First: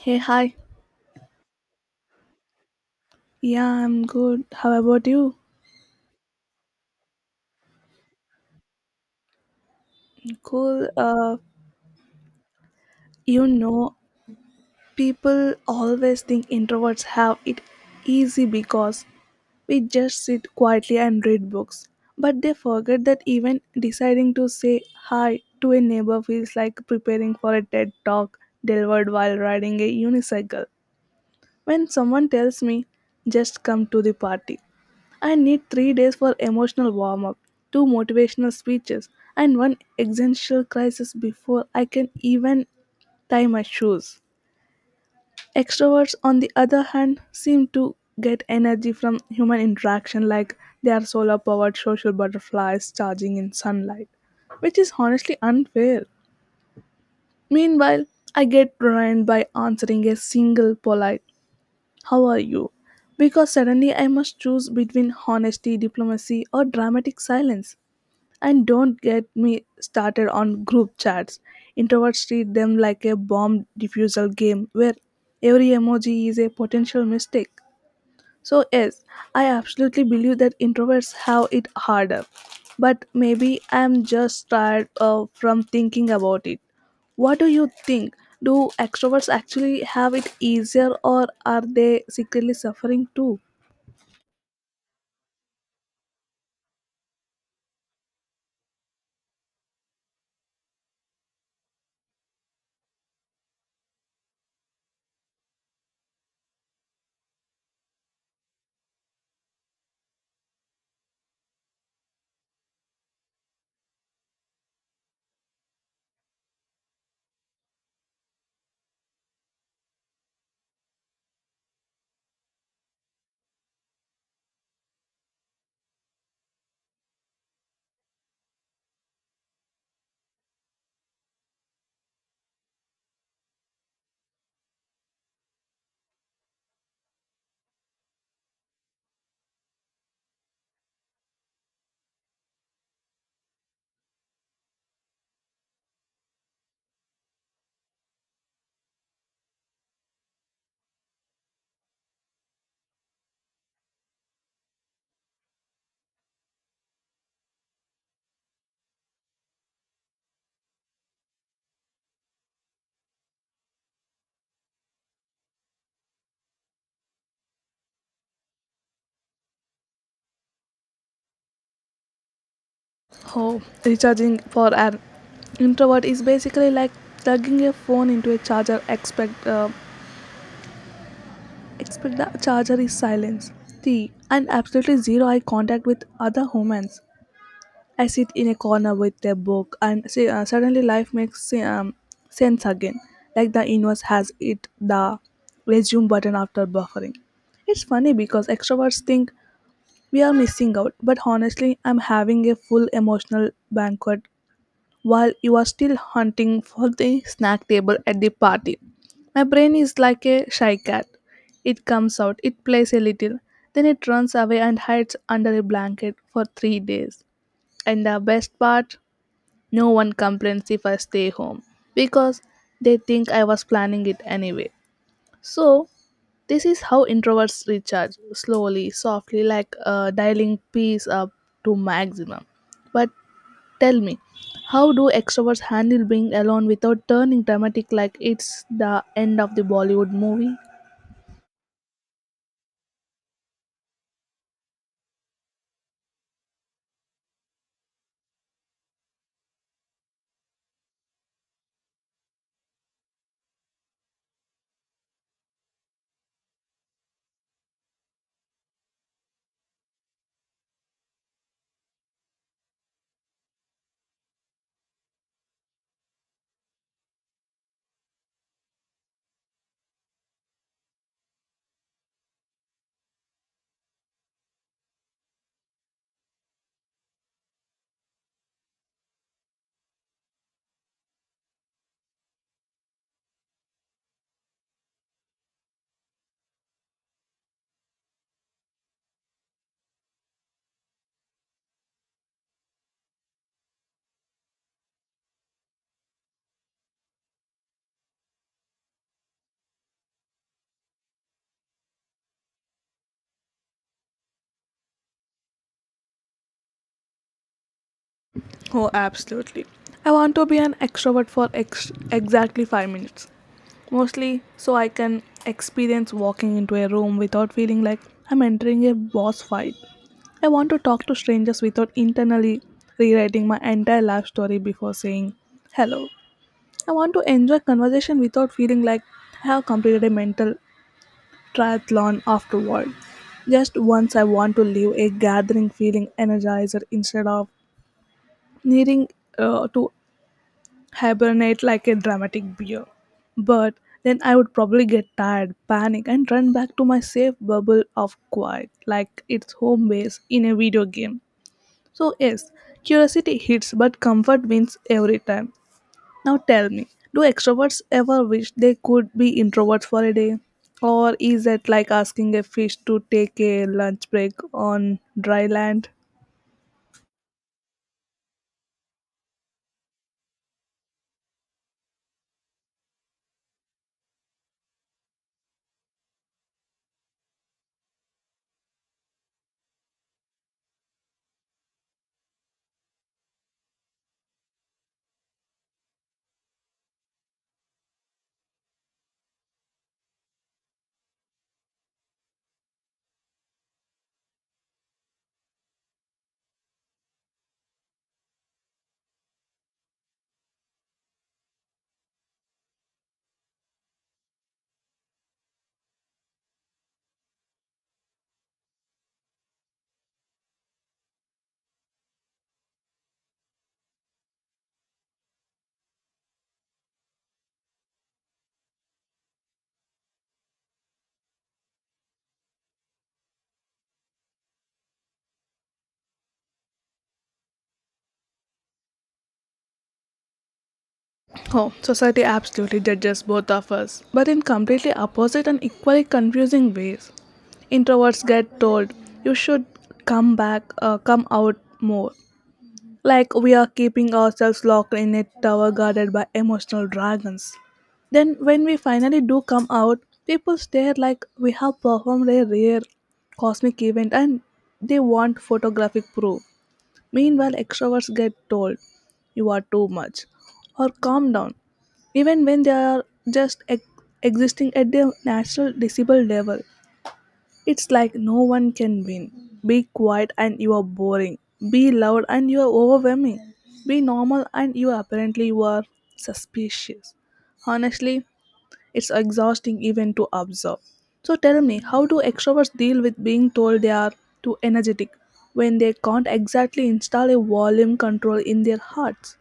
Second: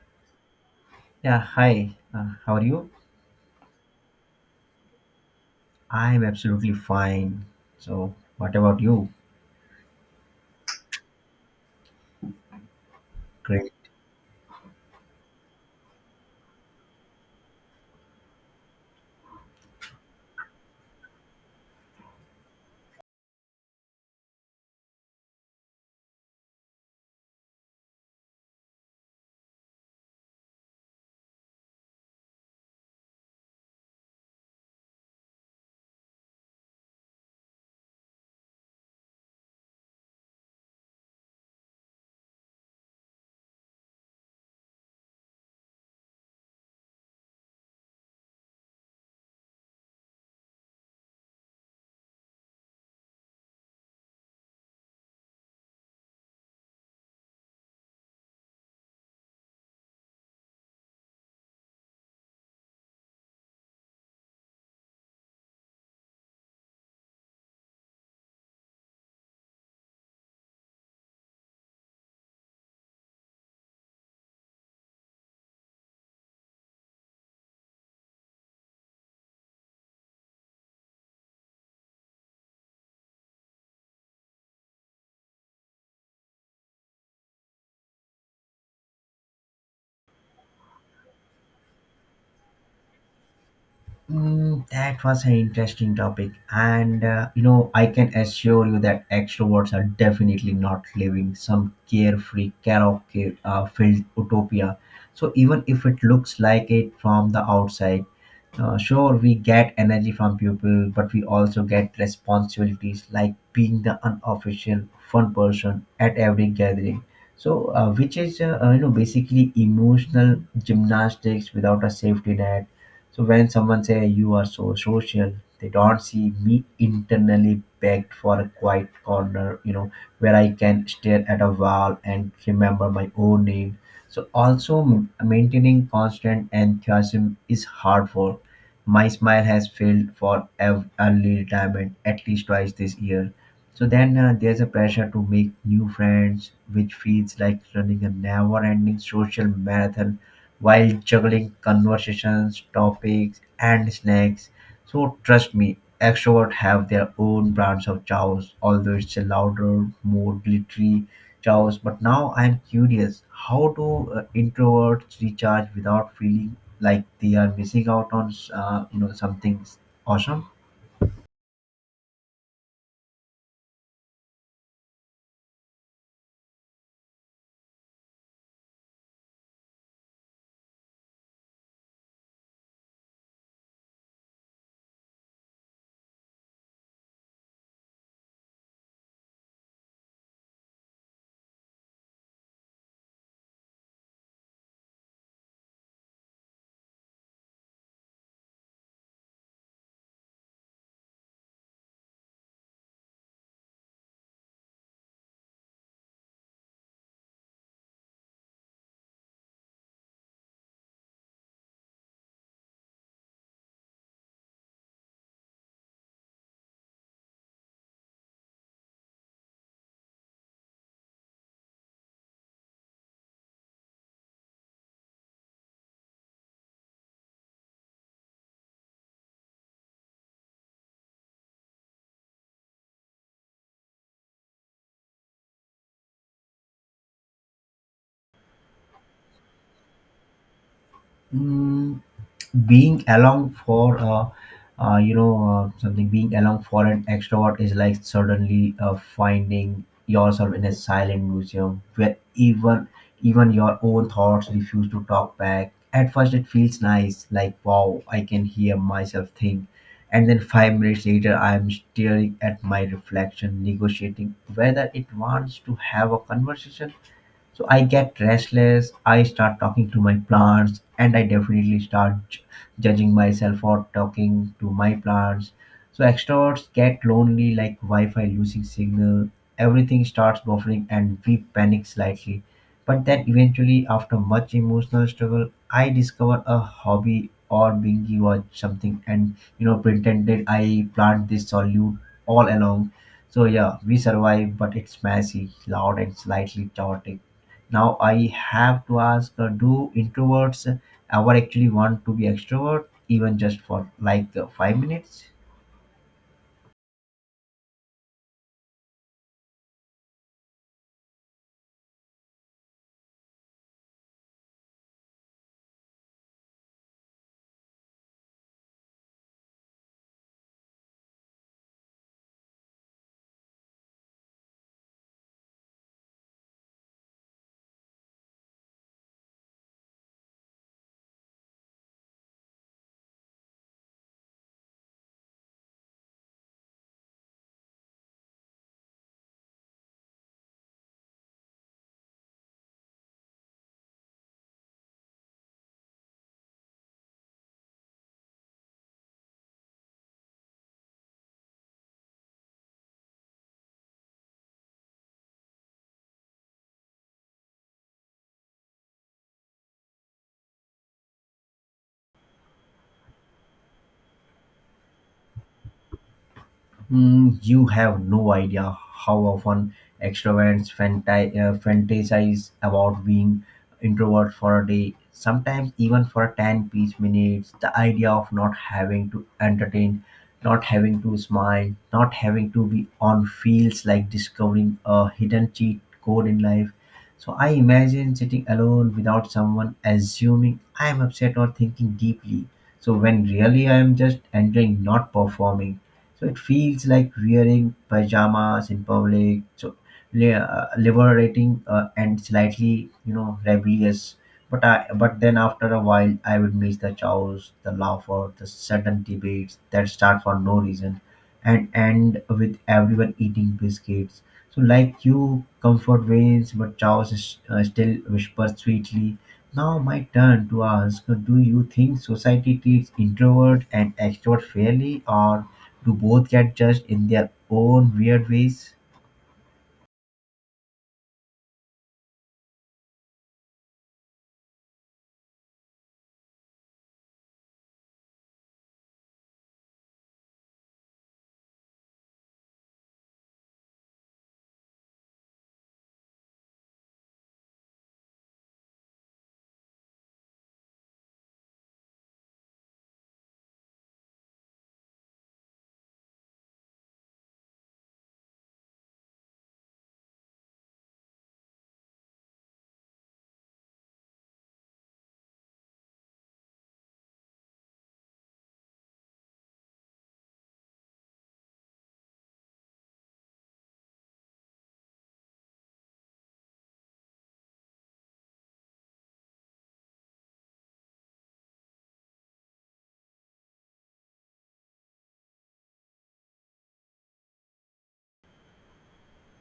Hey, hi. Yeah, hi. How are you? Yeah, I'm good. How about you? I'm absolutely fine. So, what about you? Cool. You Great. know, People always think introverts have it easy because we just sit quietly and read books. But they forget that even deciding to say hi to a neighbor feels like preparing for a TED talk delivered while riding a unicycle. When someone tells me, just come to the party, I need 3 days for emotional warm up, 2 motivational speeches, and one existential crisis before I can even tie my shoes. Extroverts, on the other hand, seem to get energy from human interaction like they are solar powered social butterflies charging in sunlight, which is honestly unfair. Meanwhile, I get ruined by answering a single polite, how are you? Because suddenly I must choose between honesty, diplomacy, or dramatic silence. And don't get me started on group chats. Introverts treat them like a bomb diffusal game where every emoji is a potential mistake. So, yes, I absolutely believe that introverts have it harder. But maybe I'm just tired from thinking about it. What do you think? Do extroverts actually have it easier, or are they secretly suffering too? That was an interesting topic, and I can assure you that extroverts are definitely not living some carefree, karaoke filled utopia. So, even if it looks like it from the outside. Sure, we get energy from people, but we also get responsibilities like being the unofficial fun person at every gathering. So, which is basically emotional gymnastics without a safety net. So when someone say you are so social, they don't see me internally begged for a quiet corner, where I can stare at a wall and remember my own name. So also maintaining constant enthusiasm is hard work. My smile has failed for early retirement at least twice this year. So then there's a pressure to make new friends, which feels like running a never ending social marathon while juggling conversations, topics, and snacks. So trust me, extroverts have their own brands of chaos, although it's a louder, more glittery chaos. But now I'm curious, how do introverts recharge without feeling like they are missing out on something awesome? Oh, recharging for an introvert is basically like plugging a phone into a charger. Expect the charger is silence, tea, and absolutely zero eye contact with other humans. I sit in a corner with a book, and see, suddenly life makes sense again. Like the universe has it the resume button after buffering. It's funny because extroverts think we are missing out, but honestly, I'm having a full emotional banquet while you are still hunting for the snack table at the party. My brain is like a shy cat. It comes out, it plays a little, then it runs away and hides under a blanket for 3 days. And the best part, no one complains if I stay home because they think I was planning it anyway. So, this is how introverts recharge slowly, softly, like dialing peace up to maximum. But tell me, how do extroverts handle being alone without turning dramatic like it's the end of the Bollywood movie? Being along for you know something being along for an extrovert is like suddenly finding yourself in a silent museum where even your own thoughts refuse to talk back. At first it feels nice, like, wow, I can hear myself think. And then 5 minutes later I am staring at my reflection, negotiating whether it wants to have a conversation. So I get restless, I start talking to my plants, and I definitely start judging myself for talking to my plants. So extroverts get lonely like Wi-Fi losing signal, everything starts buffering and we panic slightly. But then eventually, after much emotional struggle, I discover a hobby or binge watch something and, you know, pretended I plant this solute all along. So yeah, we survive but it's messy, loud and slightly chaotic. Now I have to ask, do introverts ever actually want to be extrovert even just for like 5 minutes? Oh, absolutely. I want to be an extrovert for exactly 5 minutes. Mostly so I can experience walking into a room without feeling like I'm entering a boss fight. I want to talk to strangers without internally rewriting my entire life story before saying hello. I want to enjoy conversation without feeling like I have completed a mental triathlon afterward. Just once I want to leave a gathering feeling energizer instead of needing to hibernate like a dramatic beer. But then I would probably get tired, panic, and run back to my safe bubble of quiet, like it's home base in a video game. So, yes, curiosity hits, but comfort wins every time. Now tell me, do extroverts ever wish they could be introverts for a day? Or is it like asking a fish to take a lunch break on dry land? You have no idea how often extroverts fantasize about being introverts for a day, sometimes even for 10-piece minutes. The idea of not having to entertain, not having to smile, not having to be on feels like discovering a hidden cheat code in life. So I imagine sitting alone without someone assuming I am upset or thinking deeply. So when really I am just enjoying not performing. So it feels like wearing pajamas in public. So liberating and slightly, you know, rebellious. But then after a while, I would miss the chows, the laughter, the sudden debates that start for no reason, and end with everyone eating biscuits. So like you, comfort wanes, but chows still whispers sweetly. Now my turn to ask: do you think society treats introvert and extrovert fairly, or do both get judged in their own weird ways? Oh, society absolutely judges both of us, but in completely opposite and equally confusing ways. Introverts get told you should come out more, like we are keeping ourselves locked in a tower guarded by emotional dragons. Then, when we finally do come out, people stare like we have performed a rare cosmic event and they want photographic proof. Meanwhile, extroverts get told, you are too much, or calm down, even when they are just existing at their natural decibel level. It's like no one can win. Be quiet and you are boring. Be loud and you are overwhelming. Be normal and you apparently you are suspicious. Honestly, it's exhausting even to observe. So tell me, how do extroverts deal with being told they are too energetic when they can't exactly install a volume control in their hearts?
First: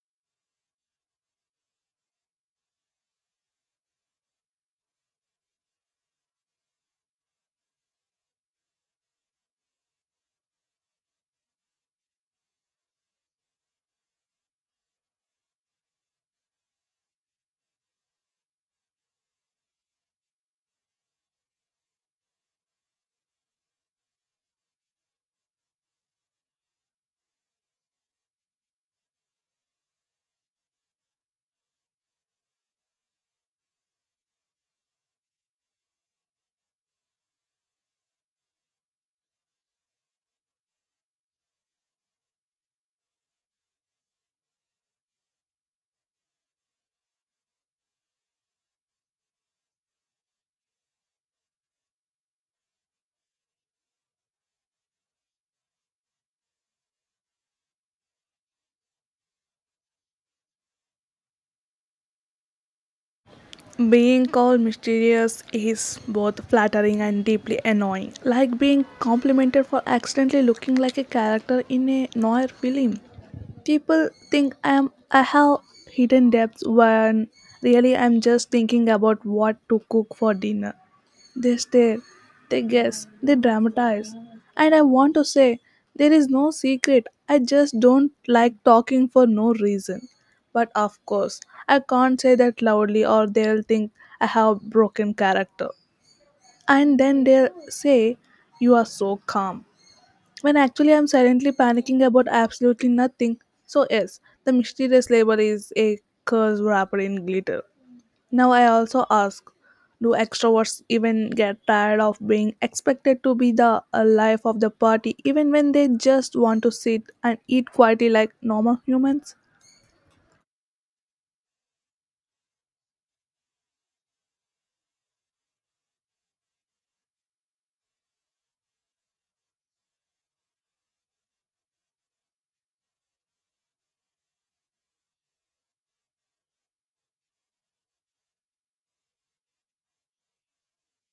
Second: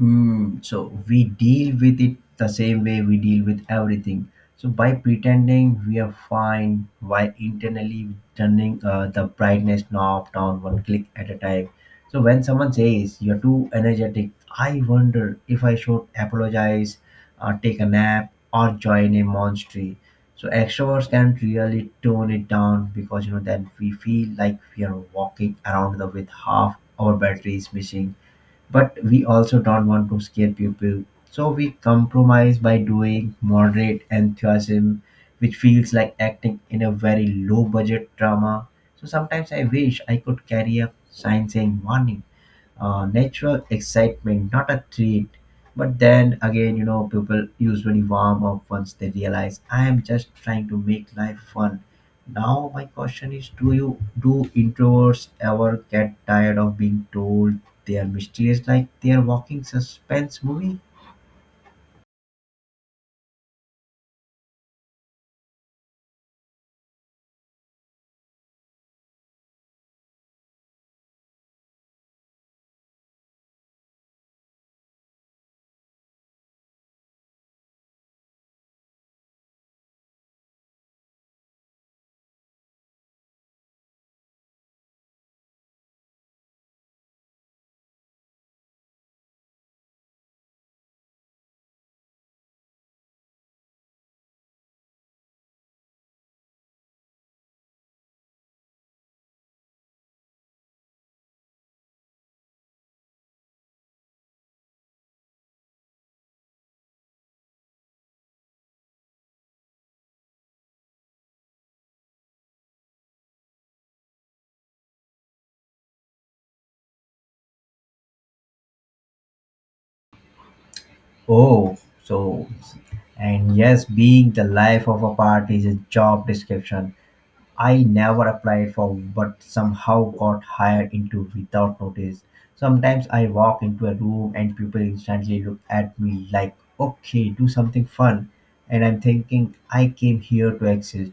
So we deal with it the same way we deal with everything. So by pretending we are fine, by internally turning the brightness knob down one click at a time. So when someone says you're too energetic, I wonder if I should apologize, take a nap, or join a monastery. So extroverts can really tone it down, because you know then we feel like we are walking around the with half our batteries missing, but we also don't want to scare people. So we compromise by doing moderate enthusiasm, which feels like acting in a very low budget drama. So sometimes I wish I could carry a sign saying warning, natural excitement, not a treat. But then again, you know, people usually warm up once they realize I am just trying to make life fun. Now my question is, do introverts ever get tired of being told they are mysterious, like they are walking suspense movie? Being called mysterious is both flattering and deeply annoying, like being complimented for accidentally looking like a character in a noir film. People think I have hidden depths when really I'm just thinking about what to cook for dinner. They stare, they guess, they dramatize. And I want to say, there is no secret. I just don't like talking for no reason. But of course, I can't say that loudly or they'll think I have broken character. And then they'll say, you are so calm. When actually I'm silently panicking about absolutely nothing. So, yes, the mysterious label is a curse wrapped in glitter. Now I also ask, do extroverts even get tired of being expected to be the life of the party even when they just want to sit and eat quietly like normal humans? Oh, so and yes, being the life of a party is a job description I never applied for but somehow got hired into without notice. Sometimes I walk into a room and people instantly look at me like, okay, do something fun. And I'm thinking, I came here to exist,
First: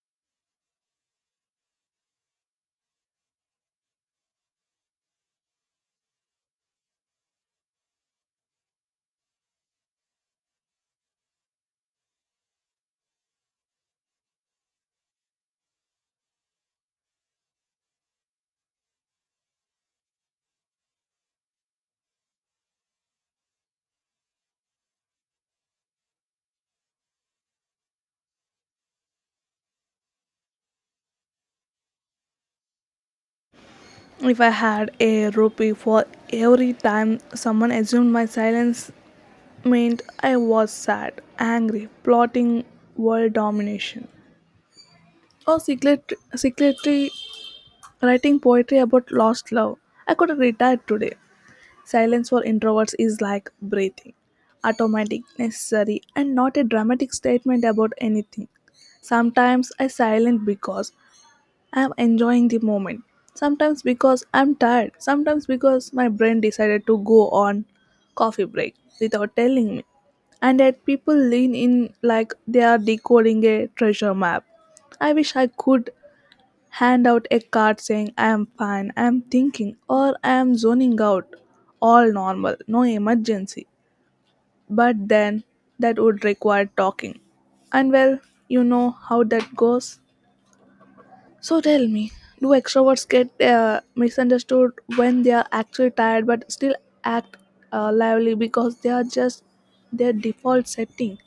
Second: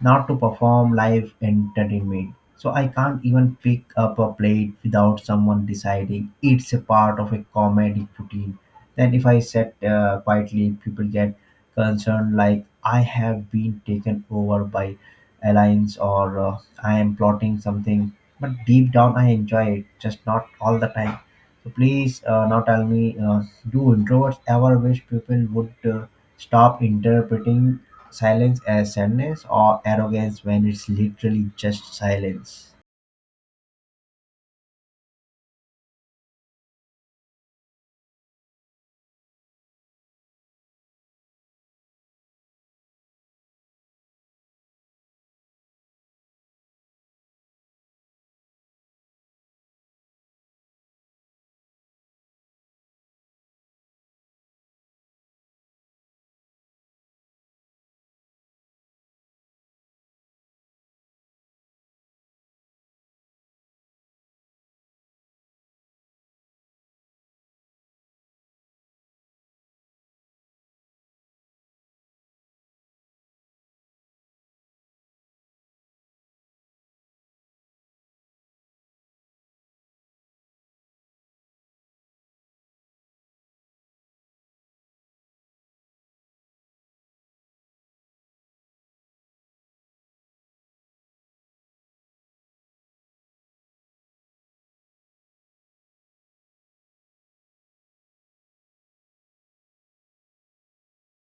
not to perform live entertainment. So I can't even pick up a plate without someone deciding it's a part of a comedy routine. Then if I sit quietly, people get concerned like I have been taken over by alliance or I am plotting something. But deep down, I enjoy it, just not all the time. So please, now tell me, do introverts ever wish people would stop interpreting silence as sadness or arrogance when it's literally just silence? If I had a rupee for every time someone assumed my silence meant I was sad, angry, plotting world domination, or secretly writing poetry about lost love, I could retire today. Silence for introverts is like breathing, automatic, necessary, and not a dramatic statement about anything. Sometimes I silent because I am enjoying the moment. Sometimes because I'm tired. Sometimes because my brain decided to go on coffee break without telling me. And yet people lean in like they are decoding a treasure map. I wish I could hand out a card saying I am fine, I am thinking, or I am zoning out. All normal, no emergency. But then that would require talking. And well, you know how that goes. So tell me, do extroverts get misunderstood when they are actually tired but still act lively because they are just their default setting?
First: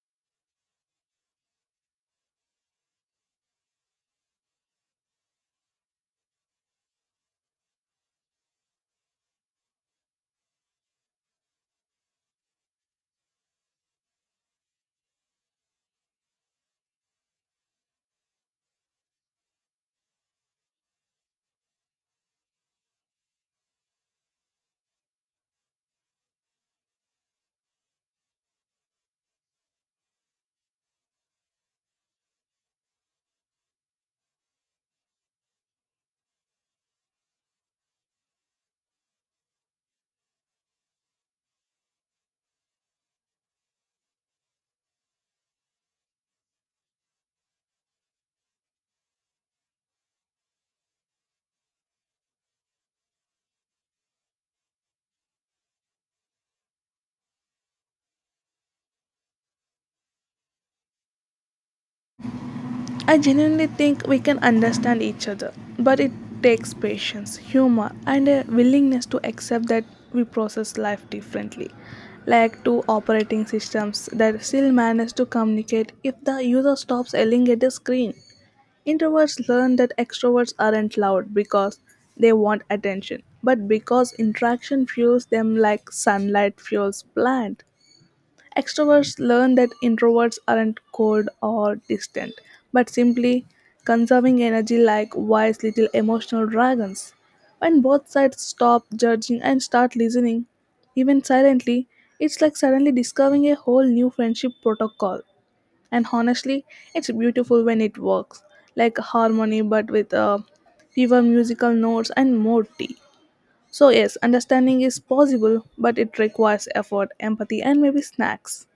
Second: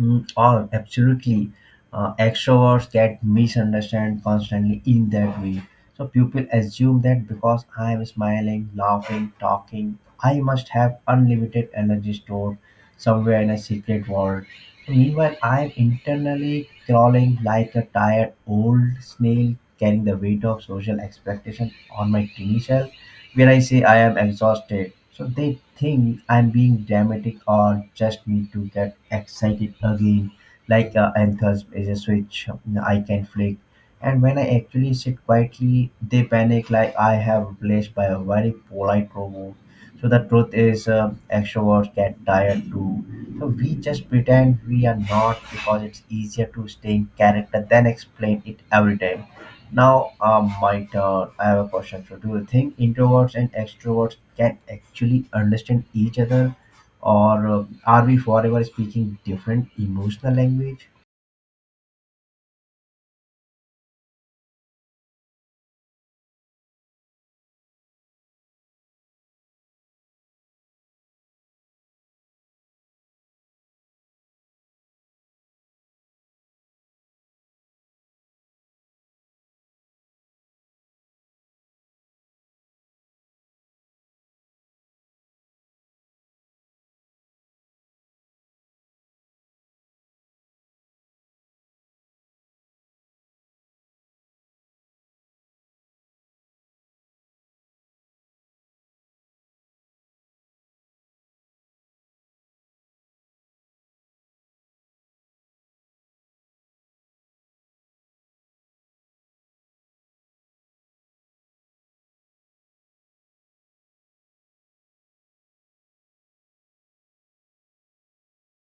Oh, absolutely. Extroverts get misunderstood constantly in that way. So people assume that because I am smiling, laughing, talking, I must have unlimited energy stored somewhere in a secret world. Meanwhile, I am internally crawling like a tired old snail, carrying the weight of social expectation on my tiny self. When I say I am exhausted. So they think I'm being dramatic or just need to get excited again, like enthusiasm is a switch I can flick. And when I actually sit quietly, they panic like I have replaced by a very polite robot. So the truth is, extroverts get tired too. So we just pretend we are not because it's easier to stay in character than explain it every time. Now, my turn. I have a question for you. Do you think introverts and extroverts can actually understand each other, or are we forever speaking different emotional language? I genuinely think we can understand each other, but it takes patience, humor, and a willingness to accept that we process life differently, like two operating systems that still manage to communicate if the user stops yelling at the screen. Introverts learn that extroverts aren't loud because they want attention, but because interaction fuels them like sunlight fuels plant. Extroverts learn that introverts aren't cold or distant, but simply conserving energy like wise little emotional dragons. When both sides stop judging and start listening, even silently, it's like suddenly discovering a whole new friendship protocol. And honestly, it's beautiful when it works, like harmony but with fewer musical notes and more tea. So, yes, understanding is possible, but it requires effort, empathy, and maybe snacks.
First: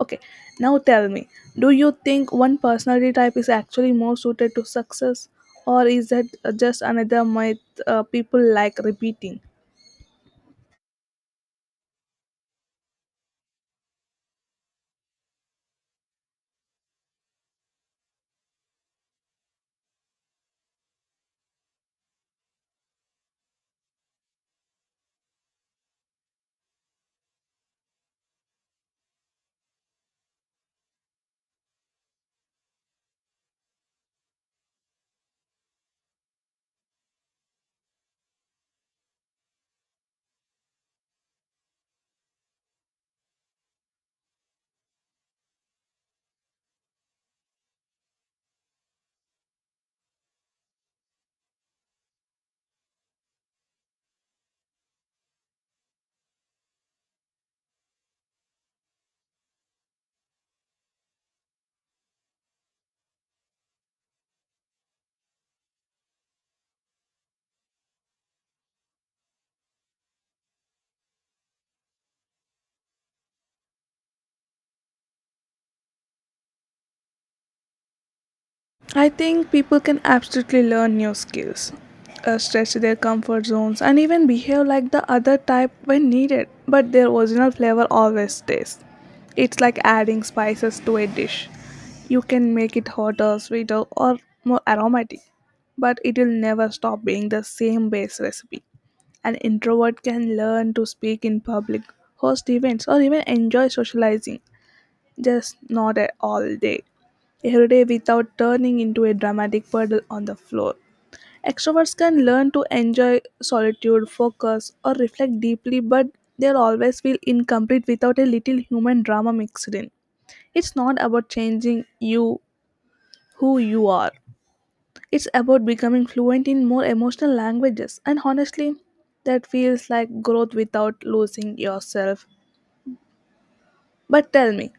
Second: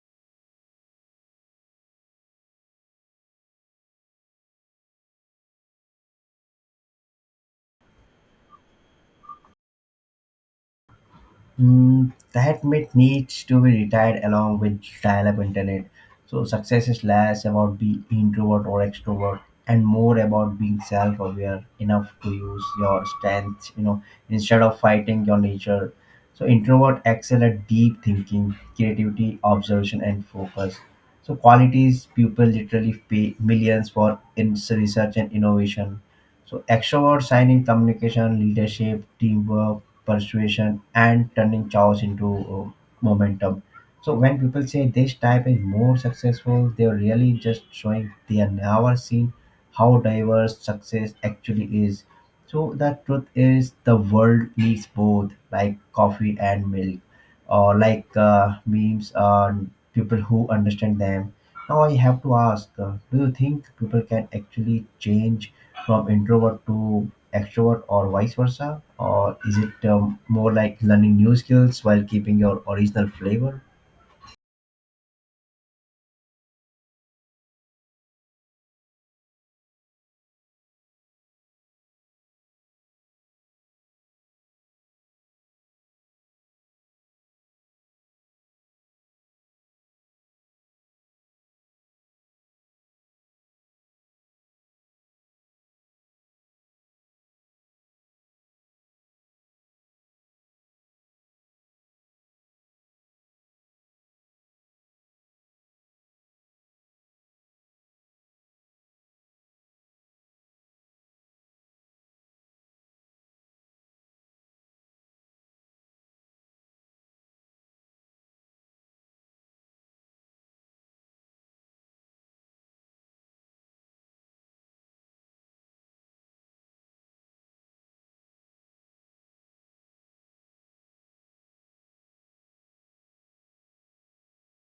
Okay, now tell me, do you think one personality type is actually more suited to success, or is that just another myth people like repeating? That myth needs to be retired along with dial-up internet. So success is less about being introvert or extrovert, and more about being self-aware enough to use your strengths, you know, instead of fighting your nature. So introvert excel at deep thinking, creativity, observation, and focus. So qualities people literally pay millions for in research and innovation. So extrovert sign in communication, leadership, teamwork, persuasion and turning chaos into momentum. So when people say this type is more successful, they're really just showing they have never seen how diverse success actually is. So the truth is the world needs both, like coffee and milk, or like memes on people who understand them. Now I have to ask, do you think people can actually change from introvert to extrovert or vice versa? Or is it more like learning new skills while keeping your original flavor? I think people can absolutely learn new skills, stretch their comfort zones, and even behave like the other type when needed, but their original flavor always stays. It's like adding spices to a dish. You can make it hotter, sweeter, or more aromatic, but it will never stop being the same base recipe. An introvert can learn to speak in public, host events, or even enjoy socializing, just not at all day, every day without turning into a dramatic puddle on the floor. Extroverts can learn to enjoy solitude, focus, or reflect deeply, but they'll always feel incomplete without a little human drama mixed in. It's not about changing who you are. It's about becoming fluent in more emotional languages, and honestly, that feels like growth without losing yourself. But tell me,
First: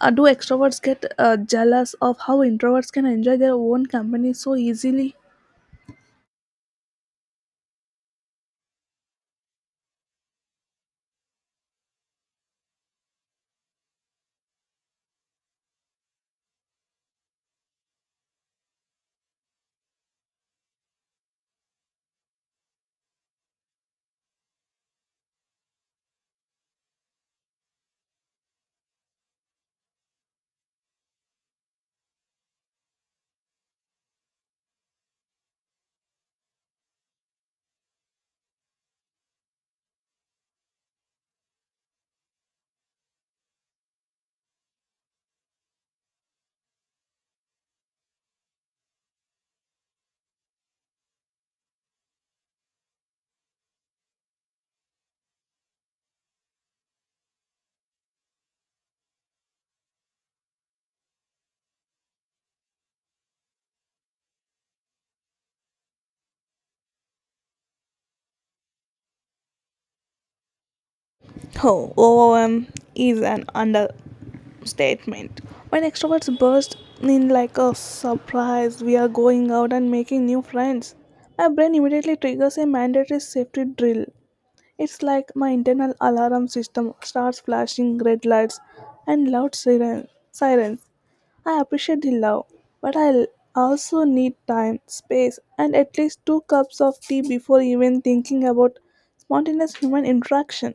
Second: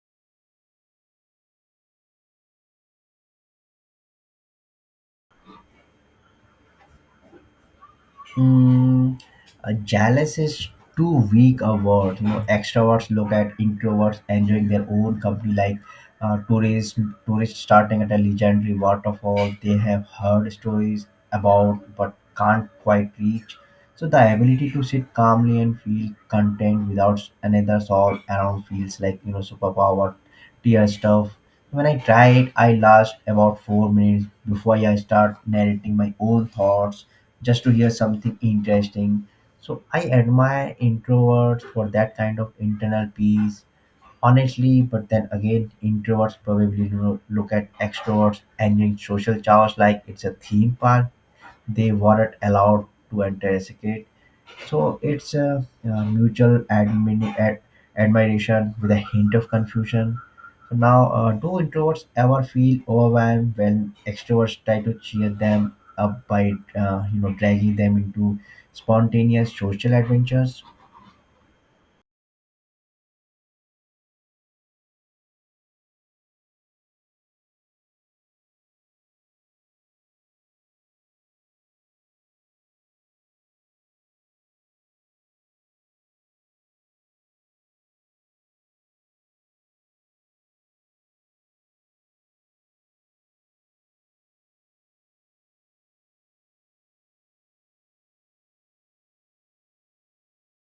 do extroverts get jealous of how introverts can enjoy their own company so easily? Mm, jealous is too weak a word. You know, extroverts look at introverts enjoying their own company, like tourists. Tourists starting at a legendary waterfall they have heard stories about but can't quite reach. So the ability to sit calmly and feel content without another soul around feels like, you know, superpower, tier stuff. When I try it, I last about 4 minutes before I start narrating my own thoughts just to hear something interesting. So I admire introverts for that kind of internal peace, honestly. But then again, introverts probably look at extroverts and in social showers like it's a theme park. They weren't allowed to enter as a kid. So it's a, mutual admiration with a hint of confusion. So now, do introverts ever feel overwhelmed when extroverts try to cheer them up by, dragging them into spontaneous social adventures? Oh, OOM is an understatement. When extroverts burst in like a surprise, we are going out and making new friends. My brain immediately triggers a mandatory safety drill. It's like my internal alarm system starts flashing red lights and sirens. I appreciate the love, but also need time, space, and at least 2 cups of tea before even thinking about spontaneous human interaction.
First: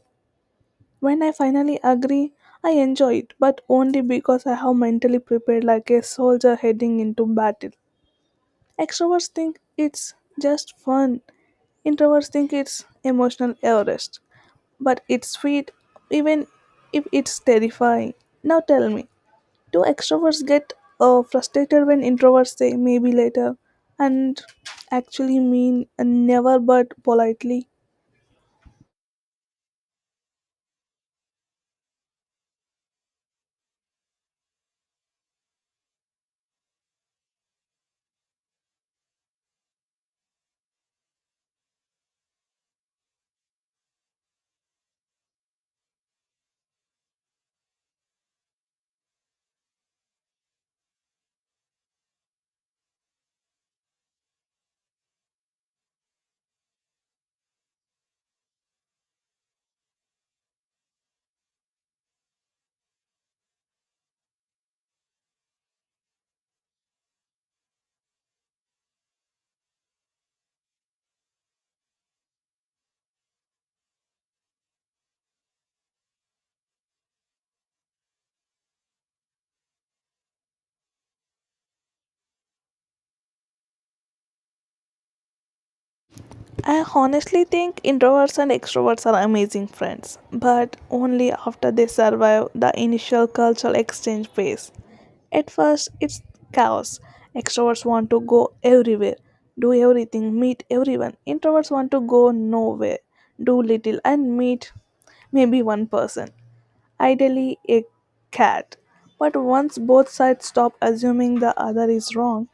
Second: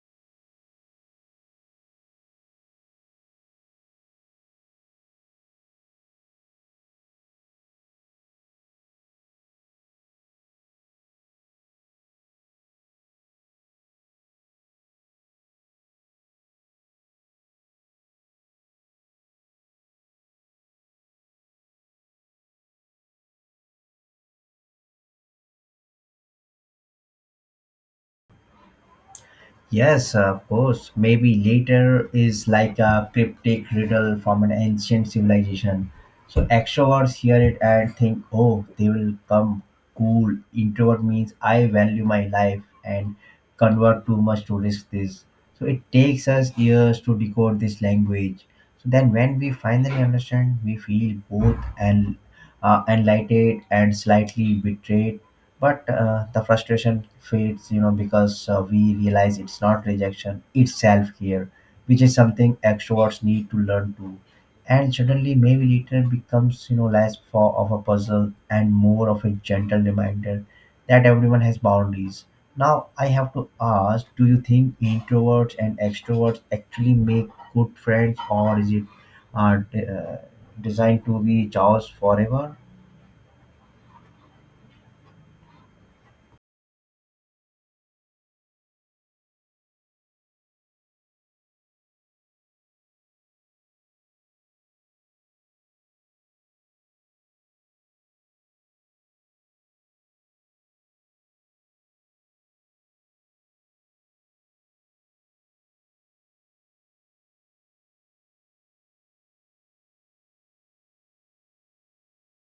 When I finally agree, I enjoy it, but only because I have mentally prepared like a soldier heading into battle. Extroverts think it's just fun. Introverts think it's emotional Everest. But it's sweet, even if it's terrifying. Now tell me, do extroverts get frustrated when introverts say maybe later and actually mean never but politely? Yes, of course. Maybe later is like a cryptic riddle from an ancient civilization. So extroverts hear it and think, oh, they will come cool. Introvert means I value my life and convert too much to risk this. So it takes us years to decode this language. So then when we finally understand, we feel both and enlightened and slightly betrayed, but the frustration fades, you know, because we realize it's not rejection, it's self-care, which is something extroverts need to learn to. And suddenly maybe return becomes, you know, less for of a puzzle and more of a gentle reminder that everyone has boundaries. Now I have to ask, do you think introverts and extroverts actually make good friends, or is it uh, d- uh, designed to be chaos forever? I honestly think introverts and extroverts are amazing friends, but only after they survive the initial cultural exchange phase. At first, it's chaos. Extroverts want to go everywhere, do everything, meet everyone. Introverts want to go nowhere, do little, and meet maybe one person, ideally a cat. But once both sides stop assuming the other is wrong,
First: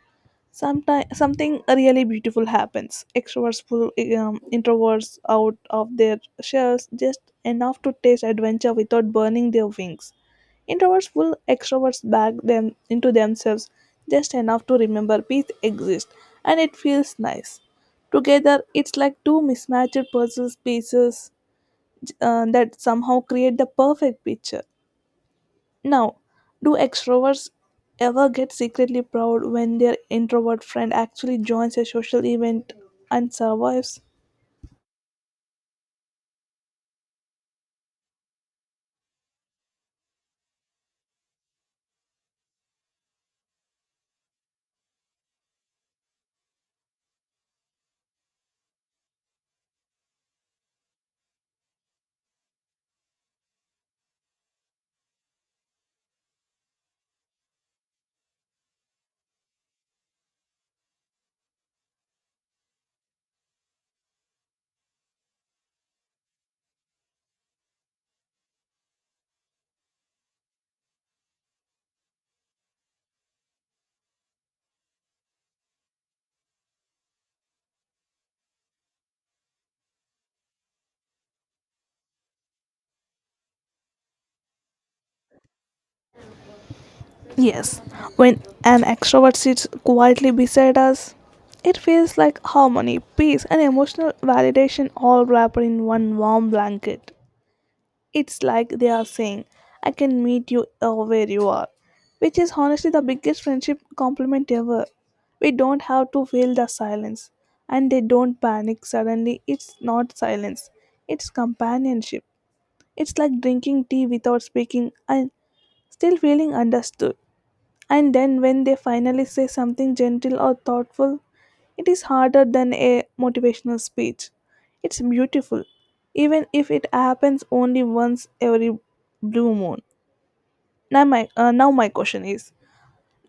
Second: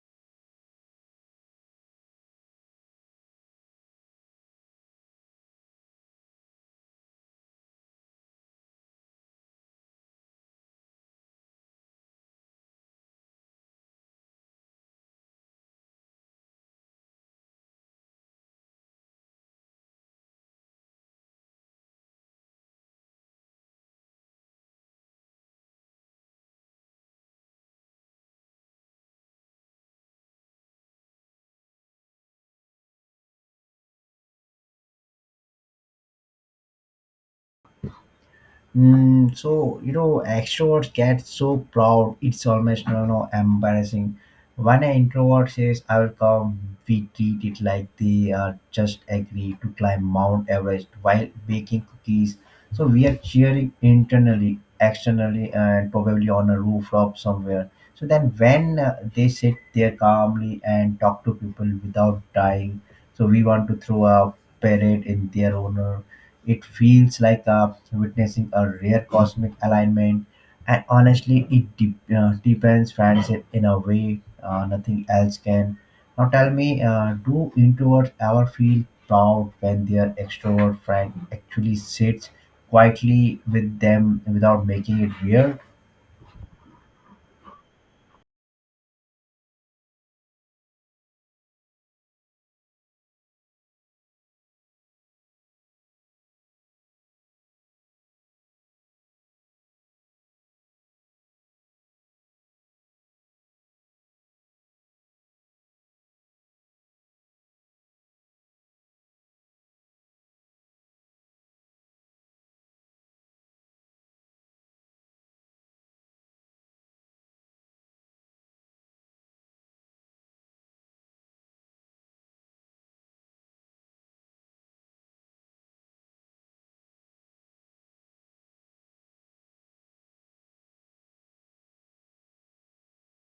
sometimes something really beautiful happens. Extroverts pull introverts out of their shells just enough to taste adventure without burning their wings. Introverts pull extroverts back them into themselves just enough to remember peace exists, and it feels nice. Together it's like two mismatched puzzle pieces that somehow create the perfect picture. Now, do extroverts ever get secretly proud when their introvert friend actually joins a social event and survives? Extroverts get so proud, it's almost, you know, embarrassing. When an introvert says, "I will come," we treat it like they are just agreed to climb Mount Everest while baking cookies. So we are cheering internally, externally, and probably on a rooftop somewhere. So then, when they sit there calmly and talk to people without dying, so we want to throw a parade in their honor. It feels like witnessing a rare cosmic alignment, and honestly, it deepens friendship in a way nothing else can. Now, tell me, do introverts ever feel proud when their extrovert friend actually sits quietly with them without making it weird? Yes, when an extrovert sits quietly beside us, it feels like harmony, peace, and emotional validation all wrapped in one warm blanket. It's like they are saying, I can meet you where you are, which is honestly the biggest friendship compliment ever. We don't have to feel the silence, and they don't panic suddenly. It's not silence, it's companionship. It's like drinking tea without speaking and still feeling understood. And then when they finally say something gentle or thoughtful, it is harder than a motivational speech. It's beautiful, even if it happens only once every blue moon. Now my question is,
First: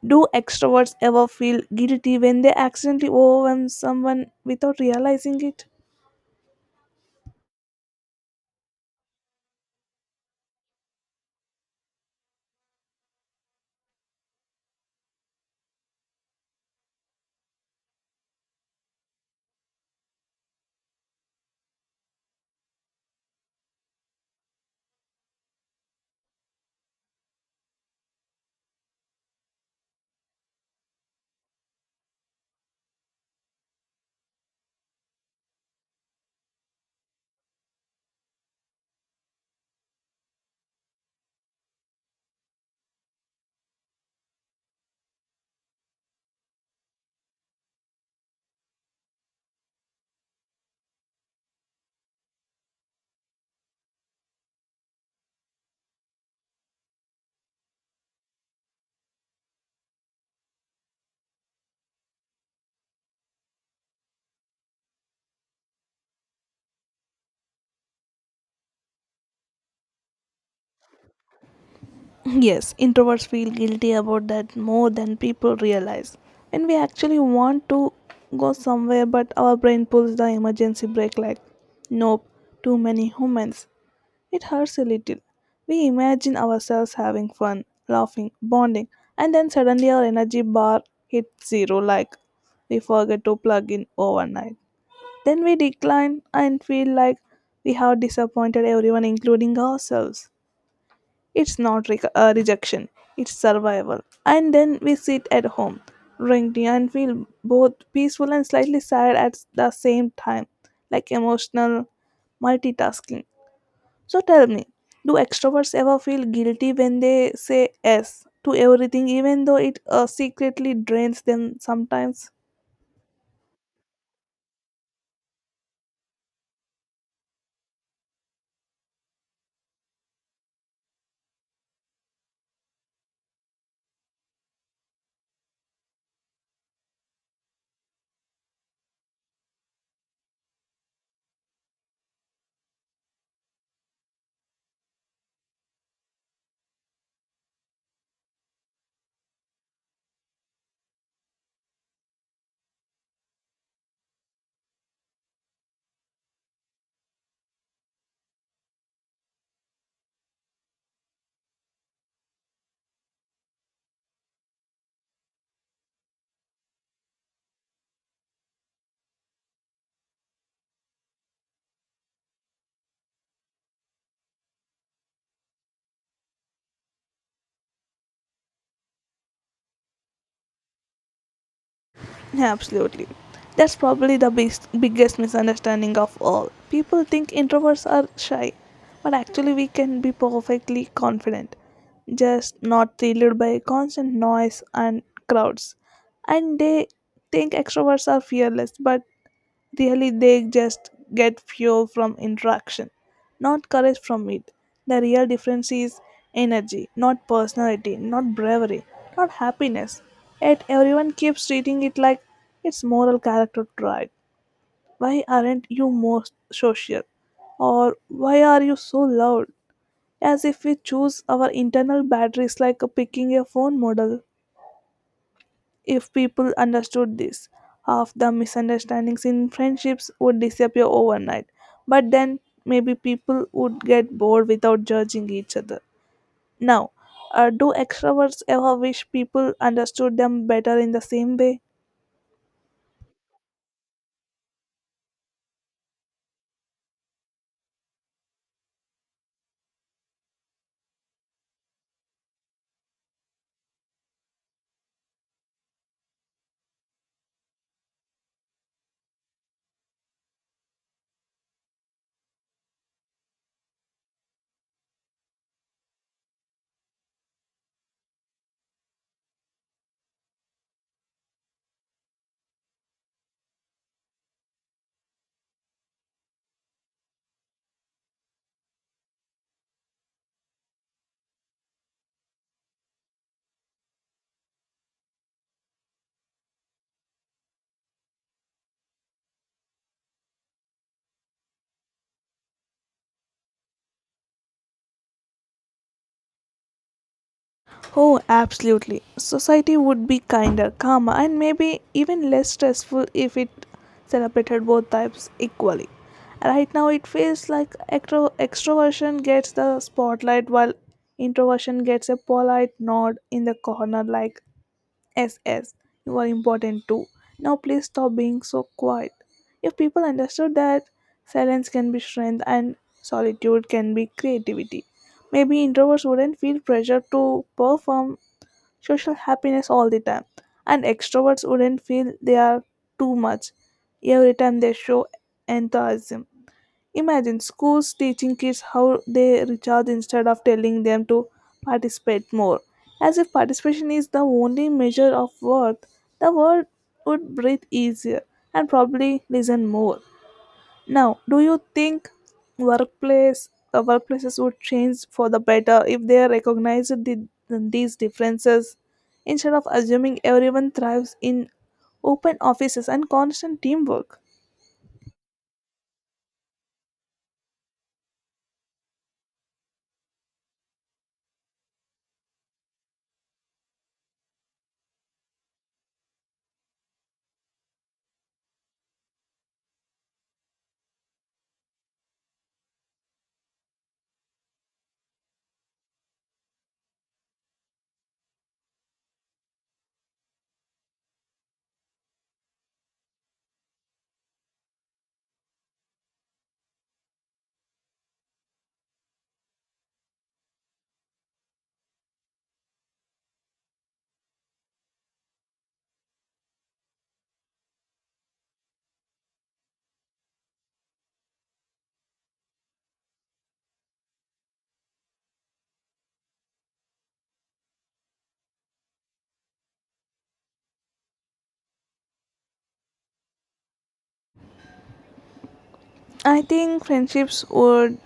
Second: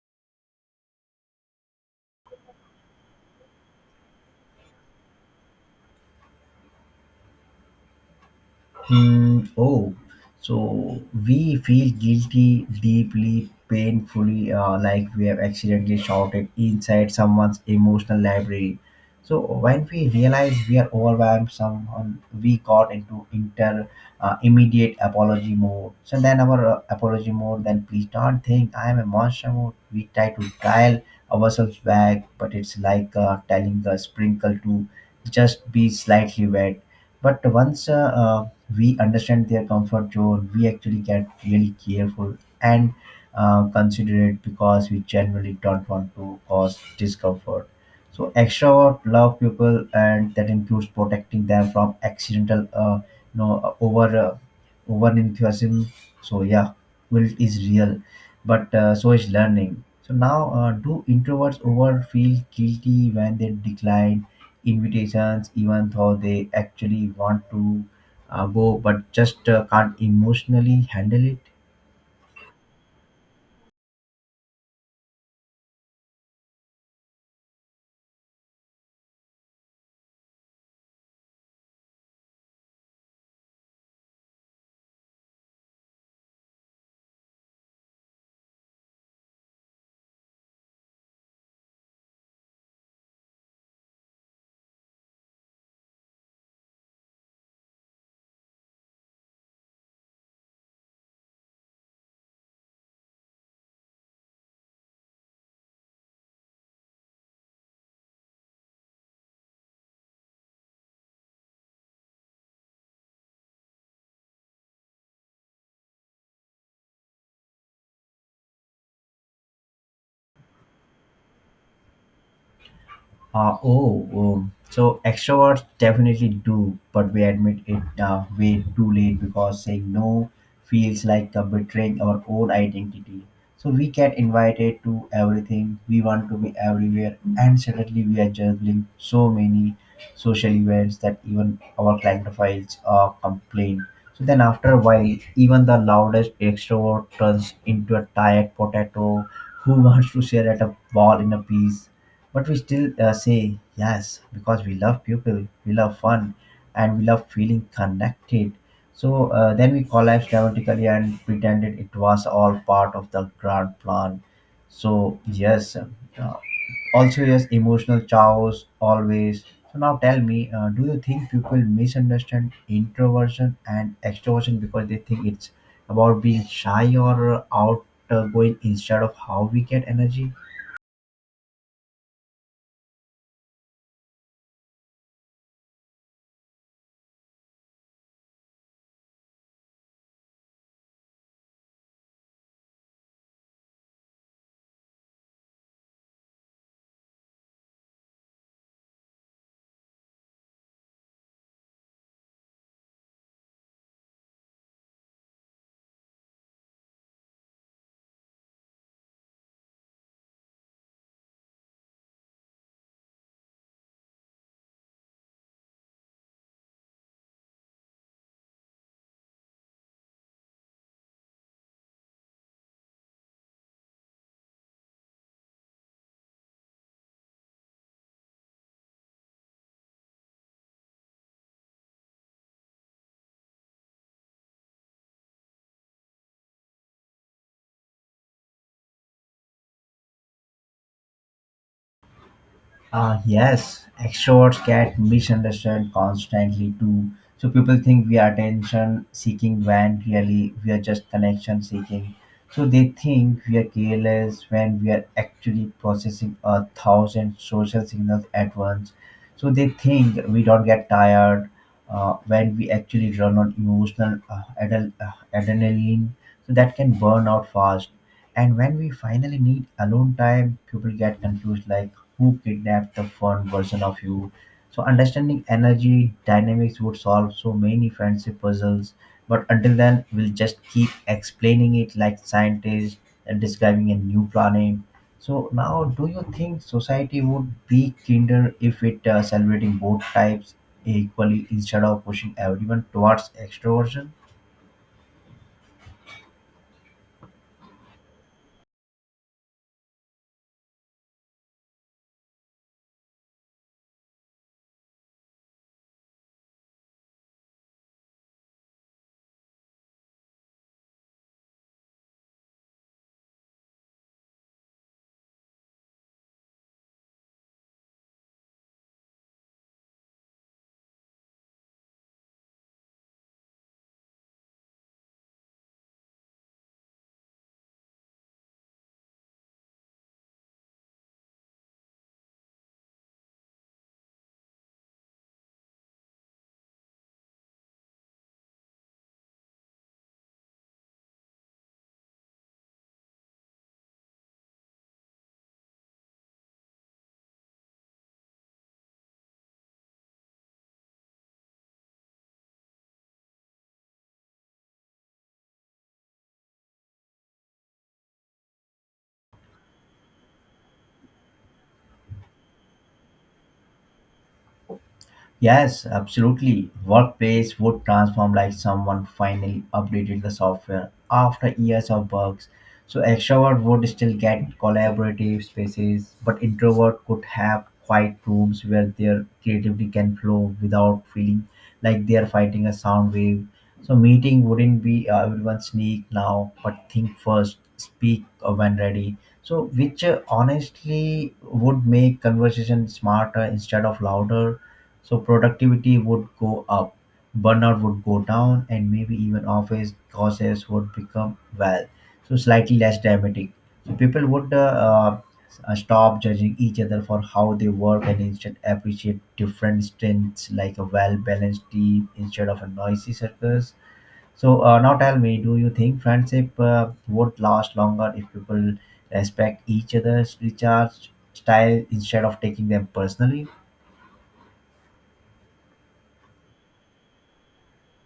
do extroverts ever feel guilty when they accidentally overwhelm someone without realizing it? Hmm. Oh, so we feel guilty, deeply, painfully, like we have accidentally shouted inside someone's emotional library. So when we realize we are overwhelmed, someone we got into inter immediate apology mode. So then our apology mode. Then please don't think I am a monster mode. We try to dial ourselves back, but it's like telling a sprinkle to just be slightly wet. But once we understand their comfort zone, we actually get really careful and considerate because we generally don't want to cause discomfort. So extrovert love people, and that includes protecting them from accidental over enthusiasm. So yeah, guilt is real, but so is learning. So now, do introverts over feel guilty when they decline invitations even though they actually want to go but just can't emotionally handle it? Yes, introverts feel guilty about that more than people realize. When we actually want to go somewhere, but our brain pulls the emergency brake like, nope, too many humans. It hurts a little. We imagine ourselves having fun, laughing, bonding, and then suddenly our energy bar hits zero like we forget to plug in overnight. Then we decline and feel like we have disappointed everyone, including ourselves. It's not rejection, it's survival. And then we sit at home, drink tea, and feel both peaceful and slightly sad at the same time, like emotional multitasking. So tell me, do extroverts ever feel guilty when they say yes to everything, even though it secretly drains them sometimes? Oh, so extroverts definitely do, but we admit it way too late because saying no feels like betraying our own identity. So we get invited to everything, we want to be everywhere, and suddenly we are juggling so many social events that even our client files complain. So then, after a while, even the loudest extrovert turns into a tired potato who wants to share at a ball in a piece, but we still say yes because we love people, we love fun, and we love feeling connected. So then we collapsed dramatically and pretended it was all part of the grand plan. So yes, also yes, emotional chows always. So now tell me, do you think people misunderstand introversion and extroversion because they think it's about being shy or outgoing instead of how we get energy? Yeah, absolutely. That's probably the biggest misunderstanding of all. People think introverts are shy, but actually, we can be perfectly confident, just not thrilled by constant noise and crowds. And they think extroverts are fearless, but really, they just get fuel from interaction, not courage from it. The real difference is energy, not personality, not bravery, not happiness. Yet everyone keeps treating it like it's moral character trait. Why aren't you more social? Or why are you so loud? As if we choose our internal batteries like a picking a phone model. If people understood this, half the misunderstandings in friendships would disappear overnight. But then maybe people would get bored without judging each other. Now, do extroverts ever wish people understood them better in the same way? Yes, extroverts get misunderstood constantly too. So people think we are attention seeking when really we are just connection seeking. So they think we are careless when we are actually processing a thousand social signals at once. So they think we don't get tired when we actually run on emotional adrenaline. So that can burn out fast. And when we finally need alone time, people get confused like who kidnapped the fun version of you. So understanding energy dynamics would solve so many friendship puzzles. But until then, we'll just keep explaining it like scientists and describing a new planet. So now, do you think society would be kinder if it celebrating both types equally instead of pushing everyone towards extroversion? Oh, absolutely. Society would be kinder, calmer, and maybe even less stressful if it celebrated both types equally. Right now, it feels like extroversion gets the spotlight while introversion gets a polite nod in the corner, like SS, you are important too. Now, please stop being so quiet. If people understood that silence can be strength and solitude can be creativity, maybe introverts wouldn't feel pressure to perform social happiness all the time and extroverts wouldn't feel they are too much every time they show enthusiasm. Imagine schools teaching kids how they recharge instead of telling them to participate more, as if participation is the only measure of worth. The world would breathe easier and probably listen more. Now, do you think workplaces would change for the better if they recognized these differences instead of assuming everyone thrives in open offices and constant teamwork? Yes, absolutely. Workplace would transform like someone finally updated the software after years of bugs. So extrovert would still get collaborative spaces, but introvert could have quiet rooms where their creativity can flow without feeling like they are fighting a sound wave. So meeting wouldn't be everyone sneak now, but think first, speak when ready. So which honestly would make conversation smarter instead of louder. So productivity would go up, burnout would go down, and maybe even office causes would become, well, so slightly less dramatic. So people would stop judging each other for how they work and instead appreciate different strengths like a well-balanced team instead of a noisy circus. So now tell me, do you think friendship would last longer if people respect each other's recharge style instead of taking them personally? I think friendships would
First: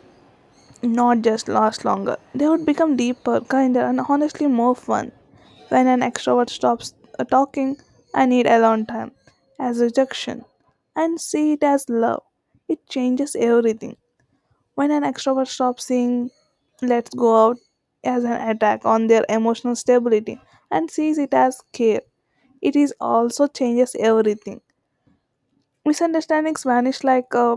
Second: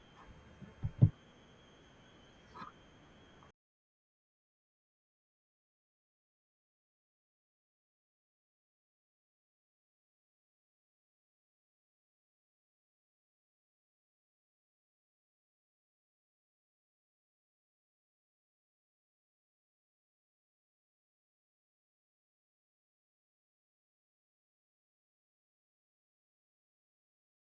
not just last longer; they would become deeper, kinder, and honestly more fun. When an extrovert stops talking, I need alone time as rejection and see it as love. It changes everything. When an extrovert stops seeing let's go out as an attack on their emotional stability and sees it as care, it is also changes everything. Misunderstandings vanish like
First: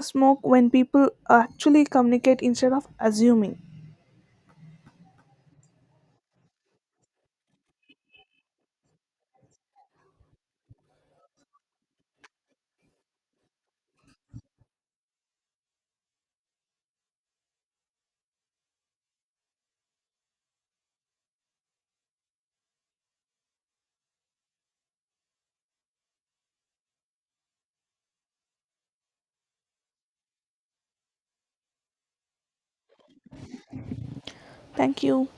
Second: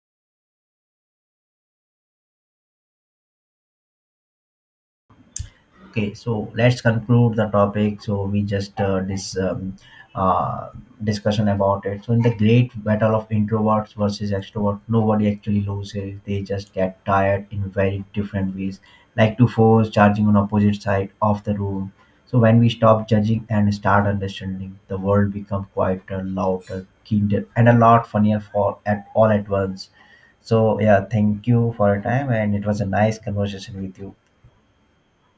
smoke when people actually communicate instead of assuming. Okay, so let's conclude the topic. So we just this uh, discussion about it. So in the great battle of introverts versus extroverts, nobody actually loses. They just get tired in very different ways, like two force charging on opposite side of the room. So when we stop judging and start understanding, the world becomes quieter, louder, kinder, and a lot funnier for at all at once. So yeah, thank you for your time, and it was a nice conversation with you. Thank you.